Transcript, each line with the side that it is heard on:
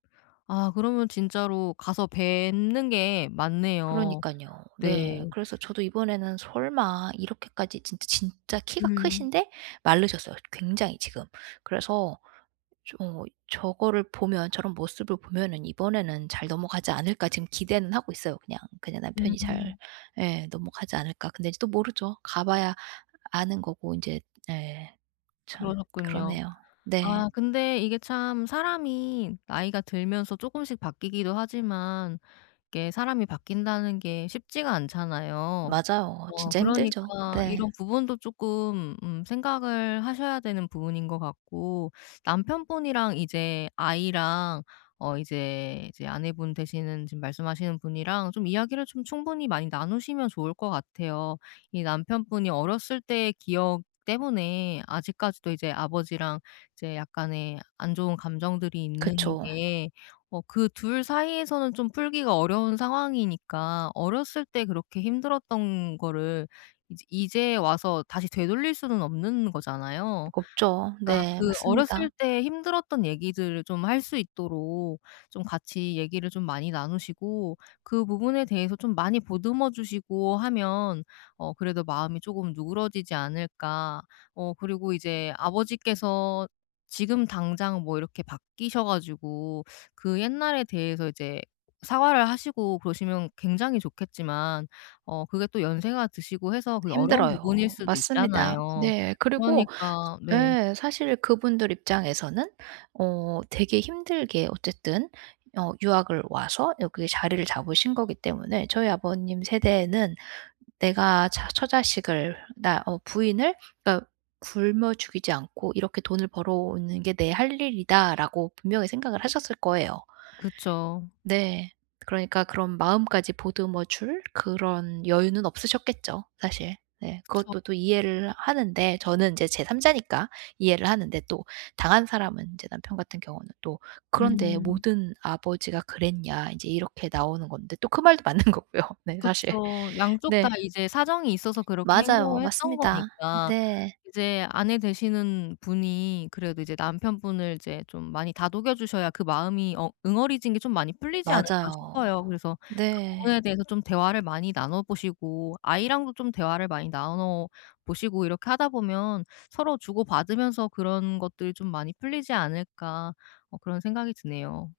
left: 아 그러면 진짜로 가서 뵙는 게 맞네요.
right: 그러니깐요.
left: 네.
right: 네. 그래서 저도 이번에는 설마 이렇게까지 진짜 진짜 키가
left: 음.
right: 크신데 마르셨어요, 굉장히 지금. 그래서 좀 어 저거를 보면 저런 모습을 보면은 '이번에는 잘 넘어가지 않을까.' 지금 기대는 하고 있어요 그냥. 그냥 남편이 잘
left: 음음.
right: 예. '넘어가지 않을까.' 근데 인제 또 모르죠. 가 봐야 아는 거고 인제 예. 참
left: 그러셨군요.
right: 그러네요. 네.
left: 아 근데 이게 참 사람이 나이가 들면서 쪼끔씩 바뀌기도 하지만 이게 '사람이 바뀐다.'는 게 쉽지가 않잖아요.
right: 맞아요.
left: 어.
right: 진짜 힘들죠.
left: 그러니까
right: 네.
left: 이런 부분도 쪼끔 음 생각을 하셔야 되는 부분인 것 같고 남편분이랑 이제 아이랑 어 이제, 이제 아내분 되시는 지금 말씀하시는 분이랑 좀 이야기를 좀 충분히 많이 나누시면 좋을 것 같아요. 이 남편분이 어렸을 때의 기억 때문에 아직까지도 이제 아버지랑 이제 약간의 안 좋은 감정들이 있는
right: 그쵸.
left: 게 어 그 2 사이에서는 좀 풀기가 어려운 상황이니까 어렸을 때 그렇게 힘들었던 거를 이제 이제 와서 다시 되돌릴 수는 없는 거잖아요.
right: 없죠.
left: 그러니까
right: 네
left: 그 어렸을
right: 맞습니다.
left: 때 힘들었던 얘기들을 좀 할 수 있도록 좀 같이 얘기를 좀 많이 나누시고 그 부분에 대해서 좀 많이 보듬어 주시고 하면 어 그래도 마음이 쪼금 누그러지지 않을까. 어 그리고 이제 아버지께서 지금 당장 뭐 이렇게 바뀌셔 가지고 그 옛날에 대해서 이제 사과를 하시고 그러시면 굉장히 좋겠지만 어 그게 또 연세가 드시고 해서 그게 어려운 부분일
right: 힘들어요.
left: 수도
right: 맞습니다.
left: 있잖아요.
right: 네. 그리고
left: 그러니까
right: 저
left: 네.
right: 예. 사실 그분들 입장에서는 어 되게 힘들게 어쨌든 어 유학을 와서 여기에 자리를 잡으신 거기 때문에 저희 아버님 세대에는 '내가 자 처자식을 나 어 부인을 딱 굶어 죽이지 않고 이렇게 돈을 벌어오는 게 내 할 일이다.'라고 분명히 생각을 하셨을 거예요.
left: 그쵸.
right: 네. 그러니까 그런 마음까지 보듬어 줄 그런 여유는 없으셨겠죠, 사실. 네.
left: 그쵸.
right: 그것도 또 이해를 하는데 저는 인제 제 3 자니까 이해를 하는데 또 당한 사람은 인제 남편 같은 경우는 또 "그런데
left: 음.
right: 모든 아버지가 그랬냐." 인제 이렇게 나오는 건데 또 그 말도 맞는 거고요 네 사실.
left: 그쵸. 양쪽 다
right: 네.
left: 이제 사정이 있어서 그렇게
right: 맞아요.
left: 행동을 했던
right: 맞습니다.
left: 거니까
right: 네.
left: 이제 아내 되시는 분이 그래도 이제 남편분을 이제 좀 많이 다독여 주셔야 그 마음이 어 '응어리진 게 좀 많이 풀리지 않을까.'
right: 맞아요.
left: 싶어요. 그래서 그 부분에
right: 네.
left: 대해서 좀 대화를 많이 나눠 보시고 아이랑도 좀 대화를 많이 나눠 보시고 이렇게 하다 보면 서로 주고받으면서 그런 것들이 좀 많이 풀리지 않을까 뭐 그런 생각이 드네요.